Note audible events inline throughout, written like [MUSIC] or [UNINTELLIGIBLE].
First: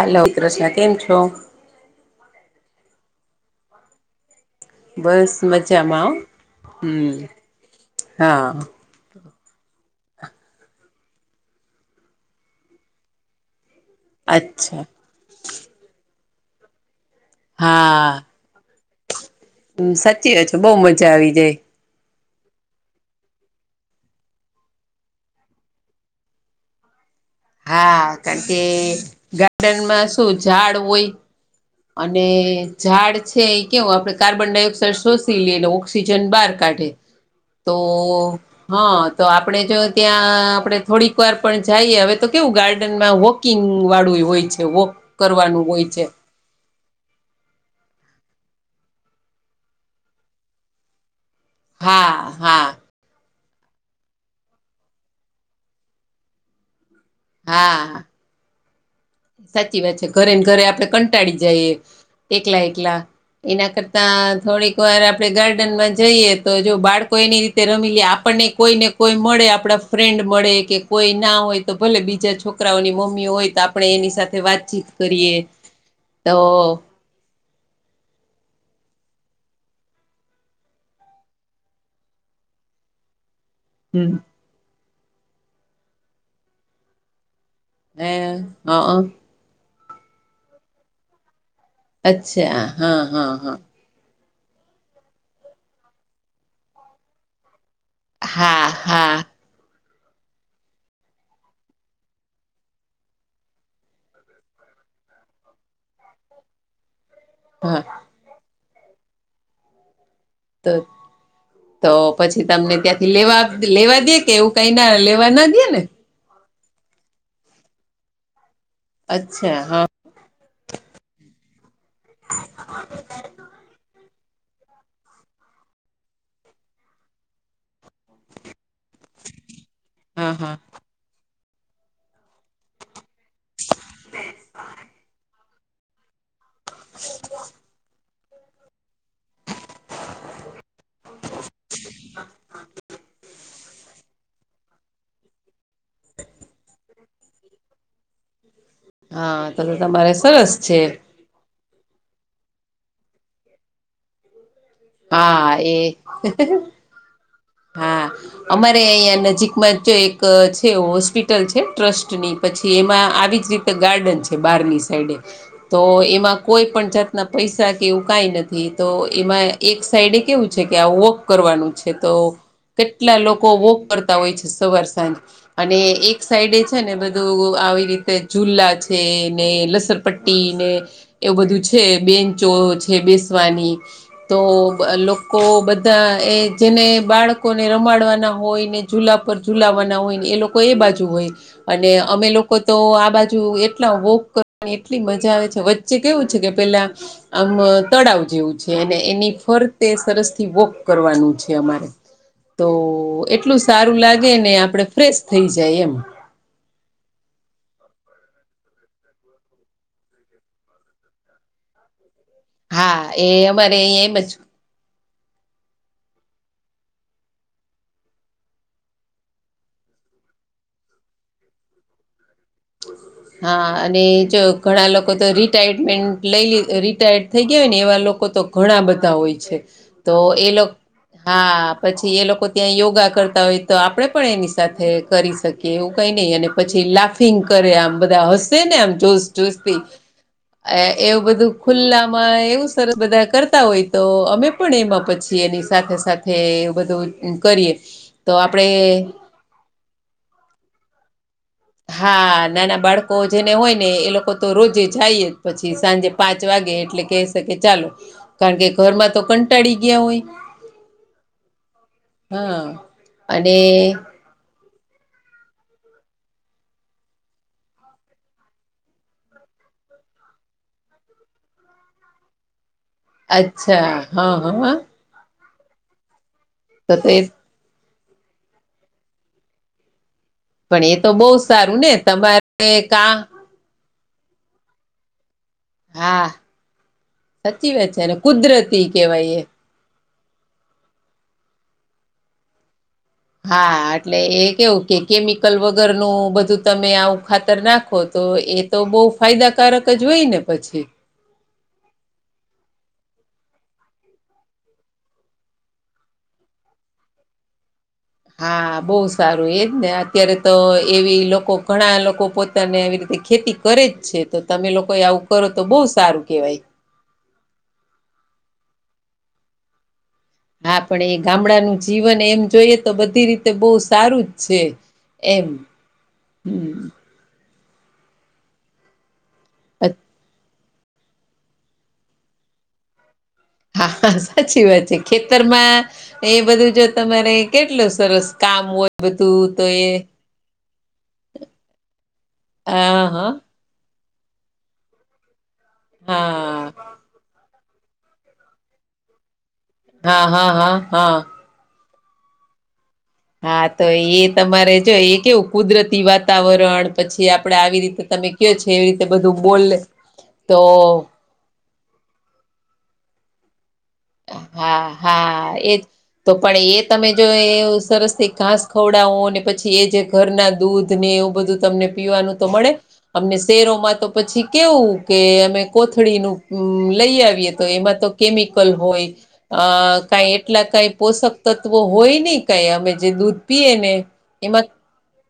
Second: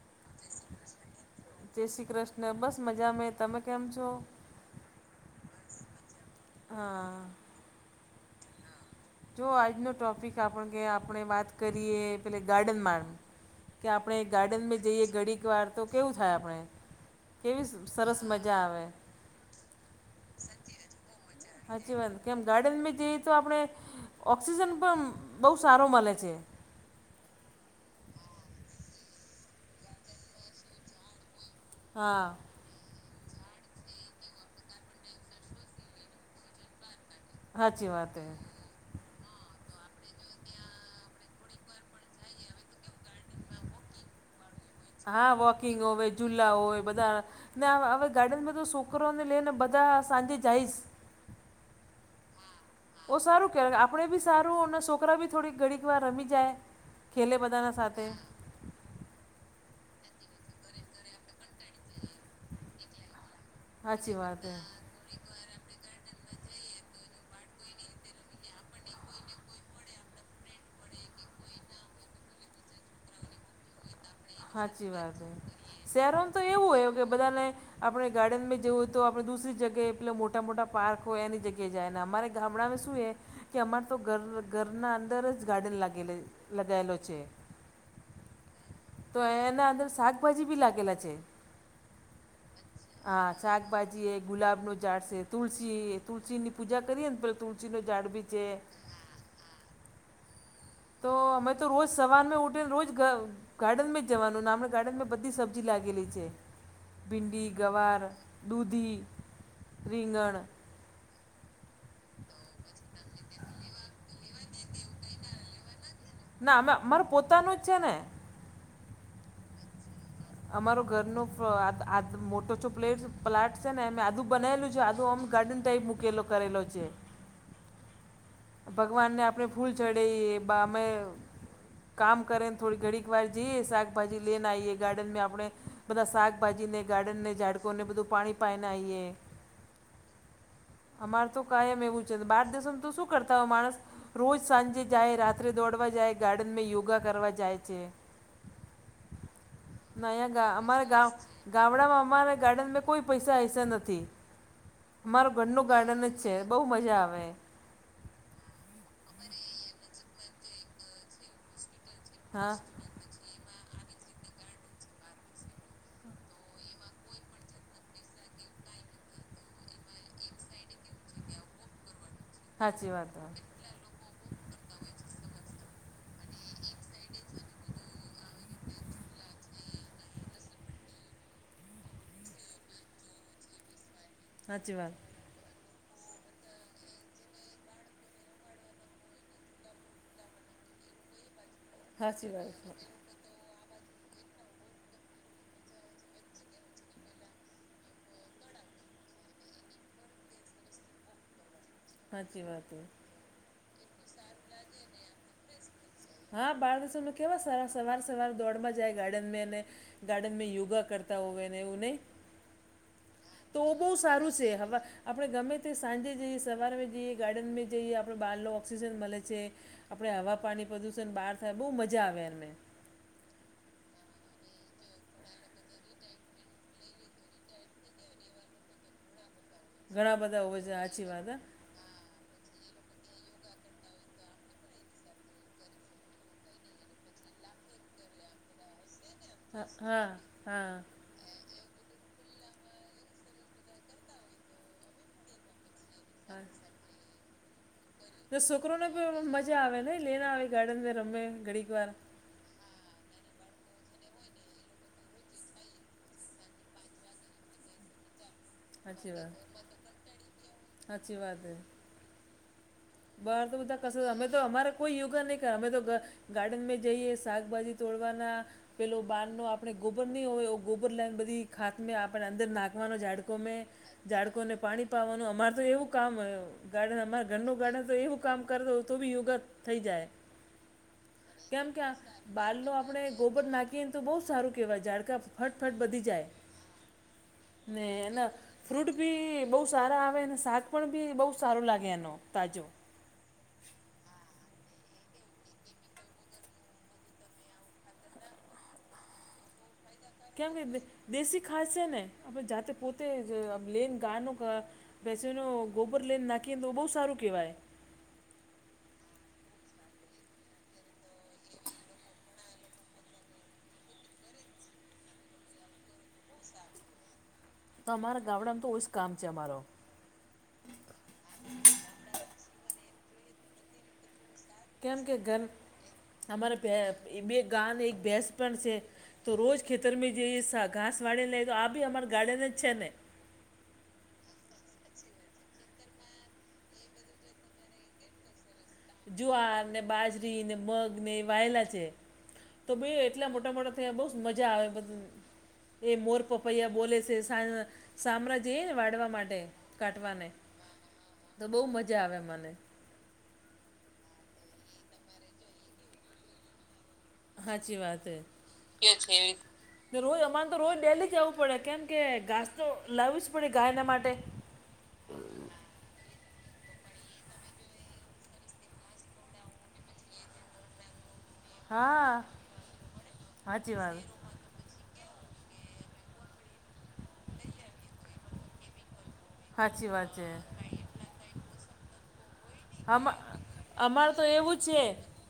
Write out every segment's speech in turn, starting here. Hello Krishna કેમ છો? જય શ્રી કૃષ્ણ બસ મજા મે તમે કેમ છો? બસ મજામાં હા હમ હા. જો આજનો ટોપિક આપણો કે આપણે વાત કરીએ પેલી ગાર્ડન મા કે આપણે અચ્છા ગાર્ડનમાં જઈએ ઘડીક વાર તો કેવું થાય આપણે કેવી સરસ મ જા આવે. હમ સાચી વાત છે બઉ મજા આવી જાય. સાચી વાત કેમ ગાર્ડનમાં જઈએ તો આપણે ઓક્સિજન પણ બહુ સારો મળે છે. હા કારણ કે ગાર્ડનમાં શું ઝાડ હોય. હા અને ઝાડ છે એ કેવું આપડે કાર્બન ડાયોક્સાઇડ શોષી લઈને ઓક્સિજન બહાર કાઢે. તો સાચી વાત હે હા તો આપણે જો ત્યાં આપણે થોડીક વાર પણ જઈ હવે તો કેવું ગાર્ડનમાં વોકિંગ વાળું પણહોય છે વોક. હા કરવાનું વોકિંગ હોય ઓવે છે ઝૂલા હોય બધા ને હવે ગાર્ડનમાં તો છોકરાને લઈને બધા સાંજે જાઈશ. હા હા. ઓ સારું કેવા આપડે બી સારું ને સોકરા બી થોડી ઘડીકવાર રમી જાય. ખેલે બધાના હા સાથે. સાચી વાત છે ઘરે ને ઘરે આપડે કં ટાળી જઈએ એકલા એકલા એના કરતા સાચી વાત હે થોડીકવાર આપડે ગાર્ડનમાં જઈએ તો જો બાળકો એની રીતે રમી લે આપણને કોઈ ને કોઈ મળે આપડા ફ્રેન્ડ મળે કે કોઈ ના હોય તો ભલે બીજા છોકરાઓની મમ્મી હોય તો આપ સાથે વાતચીત સાચી વાત હે કરીએ શહેરોમાં તો એવું હોય કે બધાને આપણે ગાર્ડનમાં જેવું હોય તો આપણે દુસરી જગ્યાએ પેલા મોટા મોટા પાર્ક હોય એની જગ્યાએ જાય ને અમારે ગામડાંમાં શું એ કે અમારે તો હમ ઘર ઘરના અંદર જ ગાર્ડન લાગે લગાયેલો છે. હે હમ્મ. તો એના અંદર શાકભાજી બી લાગેલા છે હા શાકભાજી એ ગુલાબનું ઝાડ છે તુલસી તુલસીની પૂજા કરીએ ને તુલસીનો જાડ બી છે. હા હા તો અમે તો રોજ સવારમાં ઉઠીને રોજ ગાર્ડનમાં જવાનું ને આપણા ગાર્ડનમાં બધી સબ્જી લાગેલી છે ભીંડી, હા ગવાર, દૂધી, રીંગણ. તોત તો પછી તમને ત્યાંથી લેવા લેવા દે કે એવું? તયના લેવા ના દયેને? ના અમે અમાર પોતાનું જ છે ને! અચ્છા હમ્મ. અમાર ઘરનું [UNINTELLIGIBLE] આદ મોટો છો પ્લેટ પ્લાટ છે ને અમે આધું બનાયલું છે આધું અમ ગાર્ડન ટાઇપ મૂકેલો કરેલો છે. ભગવાનને આપણે ફૂલ ચડે હા એ હા બામે કામ કરે થોડી ઘડીકવાર જઈએ ને શાકભાજી લેને આઈએ ગાર્ડન મે આપડે બધા શાકભાજીને ગાર્ડનને ઝાડકોને બધું પાણી પાાયને આવીએ અમારેતો કાયમ એવું છે બાર દેશોમાં તો શું કરતાં હોય માણસ રોજ સાંજે જાય રાત્રે દોડવા જાય ગાર્ડનમાં યોગા કરવા જાય છે હા તો તો તમારે નયા ગા સરસ છે અમારા ગામ ગામડામાં અમારા ગાર્ડનમાં કોઈ પૈસા હૈસા નથી. મારે હા ઘરનું એ ગાર્ડન જ છે બહુ મજા આવે. હા અમારે અહિયા નજીકમાં જો એક છે હોસ્પિ ટલ છે ટ્રસ્ટની હા પછી એમાં આવી જ રીતે ગાર્ડન છે બારની સાઈડે તો એમાં કોઈ પણ જાતના પૈસા કે એવું કઈ નથી તો એમાં એક સાઈડે કેવું છે કે આ વોક કરવાનું છે તો સાચી વાત કેટલા લોકો વોક કરતા હોય છે સવાર સાંજ અને એક સાઈડે છે ને બધું આવી રીતે ઝુલા છે ને લસરપટ્ટી ને એવું બધું છે બેન્ચો છે બેસવાની તો સાચી વાત લોકો બધા એ જેને બાળક કોને રમાડવાના હોય ને જુલા પર જુલાવાના હોય ને એ લોકો એ બાજુ હોય. અને અમે સાચી લોકો વાત તો આ બાજુ એટલા વોક કરવાની એટલી મજા આવે છે વચ્ચે કેવું છે કે પેલા આમ તળાવ જેવું છે અને એની ફરતે સરસથી વોક કરવાનું છે અમારે. સાચી વાત તો એટલું સારું લાગે ને આપડે ફ્રેશ થઈ જાય એમ. હા બાર દેશોમાં કેવા સવાર સવાર સવાર દોડમાં જાય ગાર્ડનમે અને ગાર્ડનમે યોગા કરતા હોય ને એવું નહી. હા એ તો અમારે બહુ અહીંયા એમ સારું જ છે હવે આપણે ગમે તે સાંજે જઈએ, સવારમે જઈએ, ગાર્ડનમે જઈએ આપણે બહારનો ઓક્સિજન મલે છે. આપણે હવા, પાણી, પ્રદૂષણ બહાર થાય, બહુ મજા આવે એમને. [INAUDIBLE] હા અને જો ઘણા લોકો તો રિટાયરમેન્ટ લઈ લ રિટાયર્ડ થઈ ગયા હોય ને એવા લોકો તો ઘણા બધા હોય છે. તો ઘણા બધા એ હોય લોક, છે સાચી વાત હા પછી એ લોકો ત્યાં યોગા કરતા હોય તો આપણે પણ એની સાથે કરી શકીએ એવું કઈ નહી અને પછી લાફ ટીંગ કરે, આમ બધા હસે ને આમ જોશ હા જોશથી. હા હા એવું બધું ખુલ્લામાં એવું સરસ બધા કરતા હોય તો અમે પણ એમાં પછી એની સાથે સાથે હા એવુ બધું કરીએ. તો છોકરોને પણ મજા આવેને, લેન આવે ગાર્ડનમે રમે ઘડીક વાર. હા નાના બાળકો જેને હોય ને એ લોકો તો રોજે જાય જ પછી સાંજે. પાંચ વાગે એટલે કહેશે કે ચાલો કારણકે ઘરમાં તો કંટાળી ગ્યા હોય. હાચી વાત હે. હા. બાર તો અને બધા કસરત, અમે તો અમારે કોઈ યોગા નહીં કરે અમે તો ગ ગાર્ડનમે જઈએ, શાકભાજી તોડવાના પેલો બારનો આપણે ગોબર નહી હોવે, એવો ગોબર લઈને બધી ખાતમે આપણે અંદર નાખવાનો જા અચ્છા [UNINTELLIGIBLE] હા જાડકોને હા પાણી પાવાનું અમારે તો એવું કામ હોય, તો ગાર્ડન તો એ અમાર ઘરનું ગાર્ડન તો એવું કામ કર દઉં, તો બી યોગા થઈ જાય. પણ એ તો બહુ કેમ સારું કે આ ને તમારે બાલનું આપણે કા ગોબર નાખીએ ન તો બહું સારું કેહેવાય ઝાડકા ફટફટ વધી જાય, હા સાચી ને વાત છે અને એના કુદરતી ફ્રૂટ કેવાય બી એ બહુ સારા આવે ને શાક પણ બી બહુ સારું લાગે એનું તાજુ. હા એટલે એ કેવુ કે કેમિકલ વગરનું બધું તમે આવું ખાતર નાખો તો એ તો બહુ ફાયદાકારક જ હોય ને કેમ કે દે પછી દેશી ખાઘ છે ને, આપડે જાતે પોતે જ આમ લેન [UNINTELLIGIBLE] ભેસુંનું ગોબર લઈને નાખીએને તો બહુ સારું કહેવાય. હા બહુ સારું એ જ ને, અત્યારે તો એવી લોકો ઘણા લોકો પોતાને આવી રીતે ખેતી કરે જ છે. તો તમે લોકોય આવું કરો તો બહુ સારું કેહેવાય. અમારા ગામડામાં તો ઓ જ કામ છે અમારો. હા પણ એ ગામડાનું જીવન એમ જોઈએ તો બધી રીતે બહુ સારું. જ છે. કેમ કે ઘર એમ અમારે ભે હમ ઈ બે ગા ને એક ભેસ પણ છે, તો રોજ ખેતરમે જઈએ સા ઘાસ વાળી લઈએ તો આ બી અમાર ગાર્ડન જ છે ને. હા હા સાચી વાત છે ખેતરમાં એ બધું જો તમારે કેટલું સરસ કામ હોય. બધું જુવાર તો ને એ બાજરી ને મગ ને એ વાયેલા છે, તો હા એટલા હા મોટા મોટા ત્યા બહુ જ મજા આવે એ બધું, એ મોર, પપ- હા પૈયા બોલે છે, [UNINTELLIGIBLE] સામમાં જઈએને, વાઢવા માટે કાટવાને. હા હા હા હા તો બહુ મજા આવે અમને. હા તો એ તમારે જો એ કેવું કુદરતી વાતાવરણ પછી આપડે સાચી આવી રીતે વાત હે. તમે કયો એવી રીતે બોલે ને રોજ અમારે તો રોજ ડેલી જવું પડે કેમ? કે ઘાસ તો લાવું જ પડે ગાયના માટે હા, હા એ તો પણ એ તમે જો એ સરસ થી ઘાસ ખવડાવો ને પછી એ જે ઘરના દૂધ ને એવું તમને તો હા પીવાનું મળે અમને શેહારો સાચી માં વાત તો પછી કેવું કે અમે કોથળી નું લઈ આવીએ તો એમાં તો કેમિકલ હોય અ સાચી વાત છે કાઈ એટલા કાઈ પોષક તત્વો હોય નહી કાંઈ અમે જે અમા દૂધ પીએ ને અમારે તો એવું જ એમાં છે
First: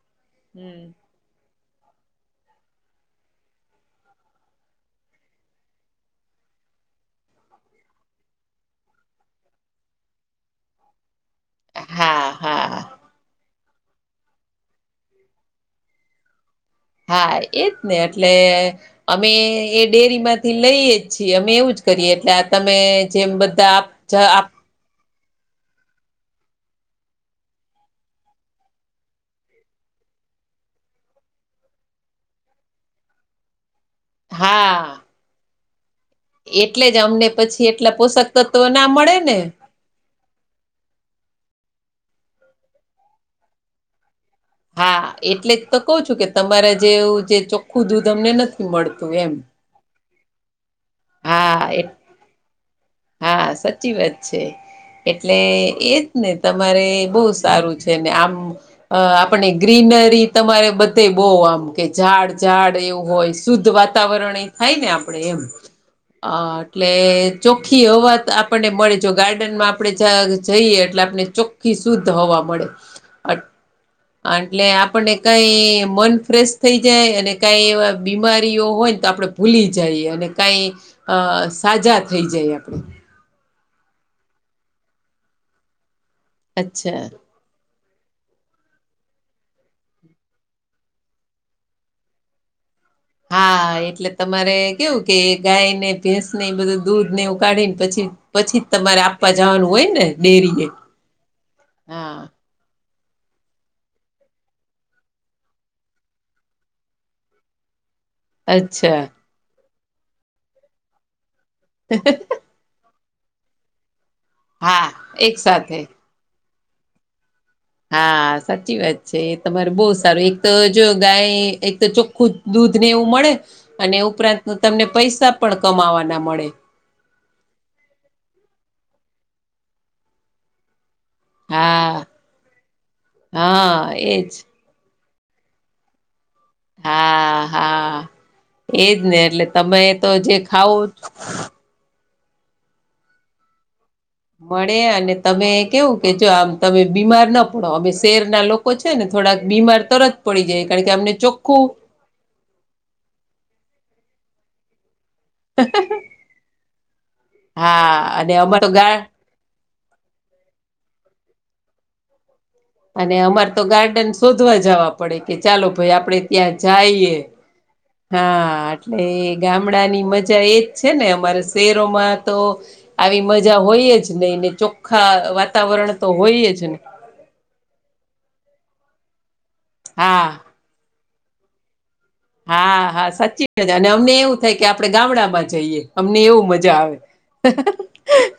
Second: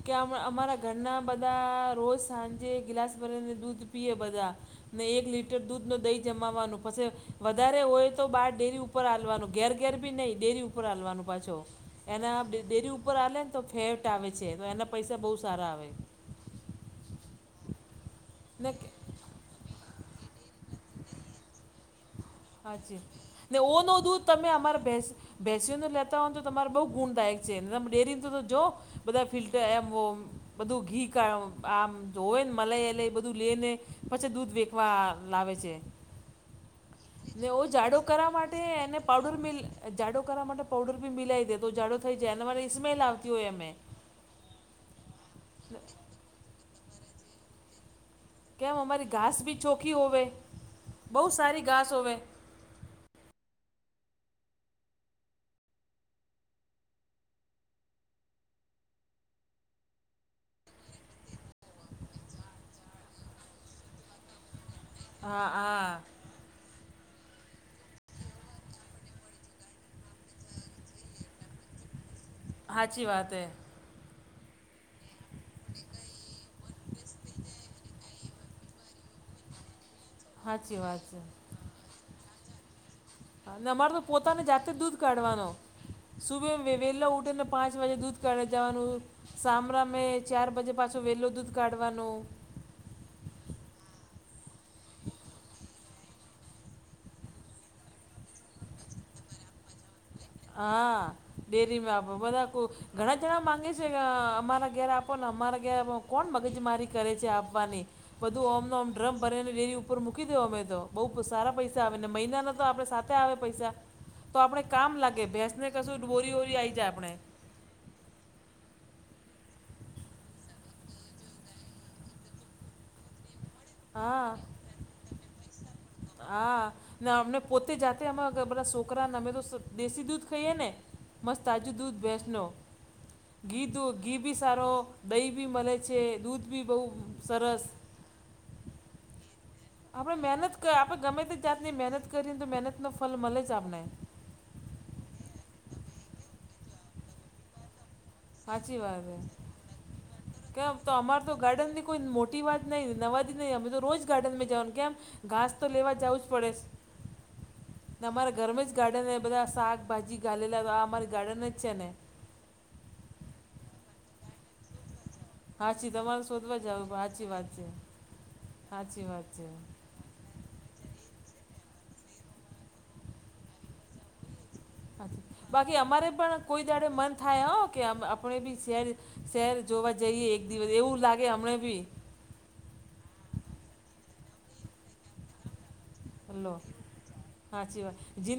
કે અમાં અમારા હમ ઘરના બધા રોજ સાંજે ગ્લાસ ભરીને દૂધ પીએ બધા ને એક લીટર દૂધ નું દહી જમાવાનું પછી વધારે હોય તો બાર ડેરી ઉપ ઉપર હાલવાનું ઘેર બી નહીં ડેરી ઉપર હાલવાનું પાછો હા એના હા ડેરી ઉપર આલે ને તો ફેટ આવે છે, તો એના પૈસા બહુ સારા આવે હા એજ ને એટલે ને કે- અમે એ ડેરીમાંથી લઈએ જ છીએ અમે એવું જ કરીએ એટલે- તમે હા જી જેમ ને બધા આપ એનો ઓ જ દૂધ આપ તમે અમારે ભેં બેસીઓ નો લેતા હોય તો તમારે બહુ ગુણદાયક છે ન તર તમે ડેરીને તો જો બધા ફિલ્ટર એમ ઓમ બધું ઘી કરવામાં આમ જોવે ને મલાઈ બધું લઈને પછી દૂધ હા વેકવા લાવે છે. એટલે જ આમ ને ઓ જાડો કરવા માટે એને પાવડર ને મેલ જાડો કરવા માટે પાઉડર બી મિલાવી દે તો જાડો થઈ માટે સ્મેલ આવતી હોય અમે હા એટલે જ તો કહ છું કે તમારા જેવું જે ચોખ્ખું દૂધ અમને નથી મળતું એમ ચોખી હોવે બહુ સારી હા એટલે ઘાસ હોવે હા સચી વાત છે. એટલે એજ ને તમારે બહુ સારું છે ને આમ આપણે ગ્રીનરી તમારે બધે બહુ આમ કે ઝાડ ઝાડ એવું હોય શુદ્ધ વાત વાતાવરણ એ થાય ને આપણેે એમ હા હા અ એટલે ચોખ્ખી હવા આપણને મળે જો ગાર્ડનમાં આપણે જ જઈએ એટલે આપણે ચોખ્ખી શુદ્ધ હવા મળે સાચી વાત આ હે અ એટલે આપળને કઈ મન ફ્રેશ થઈ જાય અને કઈ એવા બીમારીઓ હોય ને તો આપણે ભૂલી જાય અને કાઈ સાચી વાત અ છે સાજા થઈ જઈએ એમ અમારે તો પોતાને જાતે જ દૂધ કાઢવાનો સુબહ વે અચ્છા વેલા ઉઠીને પાંચ વાજે દૂધ કાઢી જવાનું સામરા મે ચાર બજે પાછો વહેલો દૂધ કાઢવાનું હા એટલે તમારે કેવું કે ગાય ને ભેંસ ને બધું દૂધ ને એવું કાઢીને પછી પછીજ તમારે આપવા જવાનું હોય ને? ડેરીએ હા ડેરીમાં આપો હા બધા કો ઘણા જણા માંગે છે કે અ અમારા ઘેર આપો ને અમારા ઘેર આપો કોણ મગજ મારી કરે છે આપવાની બધું ઓમ ને ઓમ અચ્છા ડ્રમ ભરીને ડેરી ઉપર મૂકી દેવાનુ અમે તો બહુ સારા પૈસા આવે ને મહિનાના તો આપણે સાત આવે પૈસા તો આપડે હા કામ લાગે એક ભેસને સાથે કશું ડોરી વરી આઈ જાય આપણે હા સાચી વાત છે, એ તમારે બહુ સારું એક તો જો ગાય એક તો ચોખ્ખું દૂધને એવું મળે અને હા ઉપરાંત તમને પઇસા પણ કમાવાના મળે. ના અમને પોતે જાતે અમારા બધા છોકરાને અમે તો દેશી દૂધ ખાઈએ ને મસ્ત તાજું દૂધ હા ભેસનો ઘી દૂ હા ઘી બી એજ સારો દહી બી મળે છે દૂધ બી બહુ હા સરસ હા એજ ને એટલે તમે તો જે ખાવું ત્યારની મહેનત કરીને તો મહેનત નો ફલ મળે જ આપણે મળે અને તમે કેવું કે જો આમ તમે બીમાર ન પણ અમે શહેરના લોકો સાચી છે વાત ને થોડાક બીમાર તરત પડી જાય કેમ કારણ કે તો અમને અમારે તો ચોખ્ખું ગાર્ડનની કોઈ મોટી વાત નહી નવા દિનહી અમે તો રોજ ગાર્ડનમાં જવાન કેમ ઘાસ તો લેવા જાવું જ પડેસ ને હા અને અમારા અમાર તો ઘરમાં જ ગા ગાર્ડન બધા શાકભાજી ઘાલેલા તો આ અમારી ગાર્ડન જ છે ને અને અમારે તો ગાર્ડન શોધવા જાવા પડે કે ચાલો હાચી ભાઈ આપડે તમારે શોધવા ત્યાં જવું જાઈએ પણ છે હા હાચી એટલે વાત હાચી વાત છે ગામડાની મજા એજ છે ને અમારે શહેરોમાં તો આવી મજા હોય જ નય ને ચોખ્ખા હાચી બાકી વાતાવરણ તો અમારે પણ હોય જ કોઈ ન દાડે મન થાય હો કે આપણે બી શહેર શહેર જોવા જઈએ હા એક દિવસ એવું લાગે હમંણે બી હા હા સાચી [UNINTELLIGIBLE] અમને એવું થાય કે આપણે ગામડામાં જઈએ અમને એવું લો મજા આવે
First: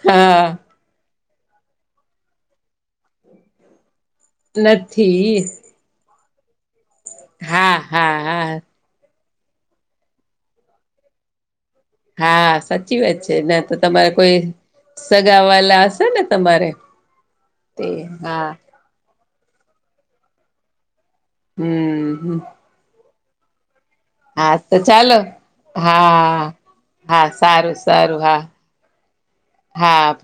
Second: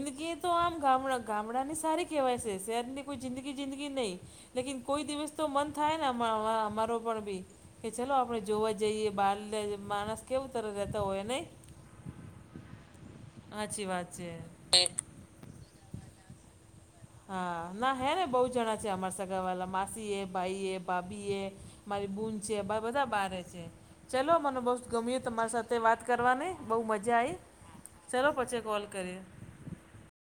હા ગ ગામડાને સારી કહેવાય છે શહેરની કોઈ જિંદગી જિંદગી નહીં લેકીન કોઈ દિવસ તો નથી મન થાય ને અમારો પણ બી હા કે ચલો હા આપણે હા જોવા જઇએ બાલ્ય માણસ કેવું તર રહેતો હોય નહી હા સાચી વાત છે ન્યાં તો હાચી વાત તમારે છે કોઈ સગા વાલા હશે ને તમારે હા તે ના હે ને બહુ હા જણા છે અમારા સગા વાલા માસી એ ભાઈ એ ભાભી એ મારી બૂન હમ છે માર બધા બારે છે ચલો હા મને બહુ તો ચાલો ગમ્યું તમારી સાથે વાત કરવાની હા બહુ મજા હા આવી સારું સારું ચલો હા પછી કોલ કરે હા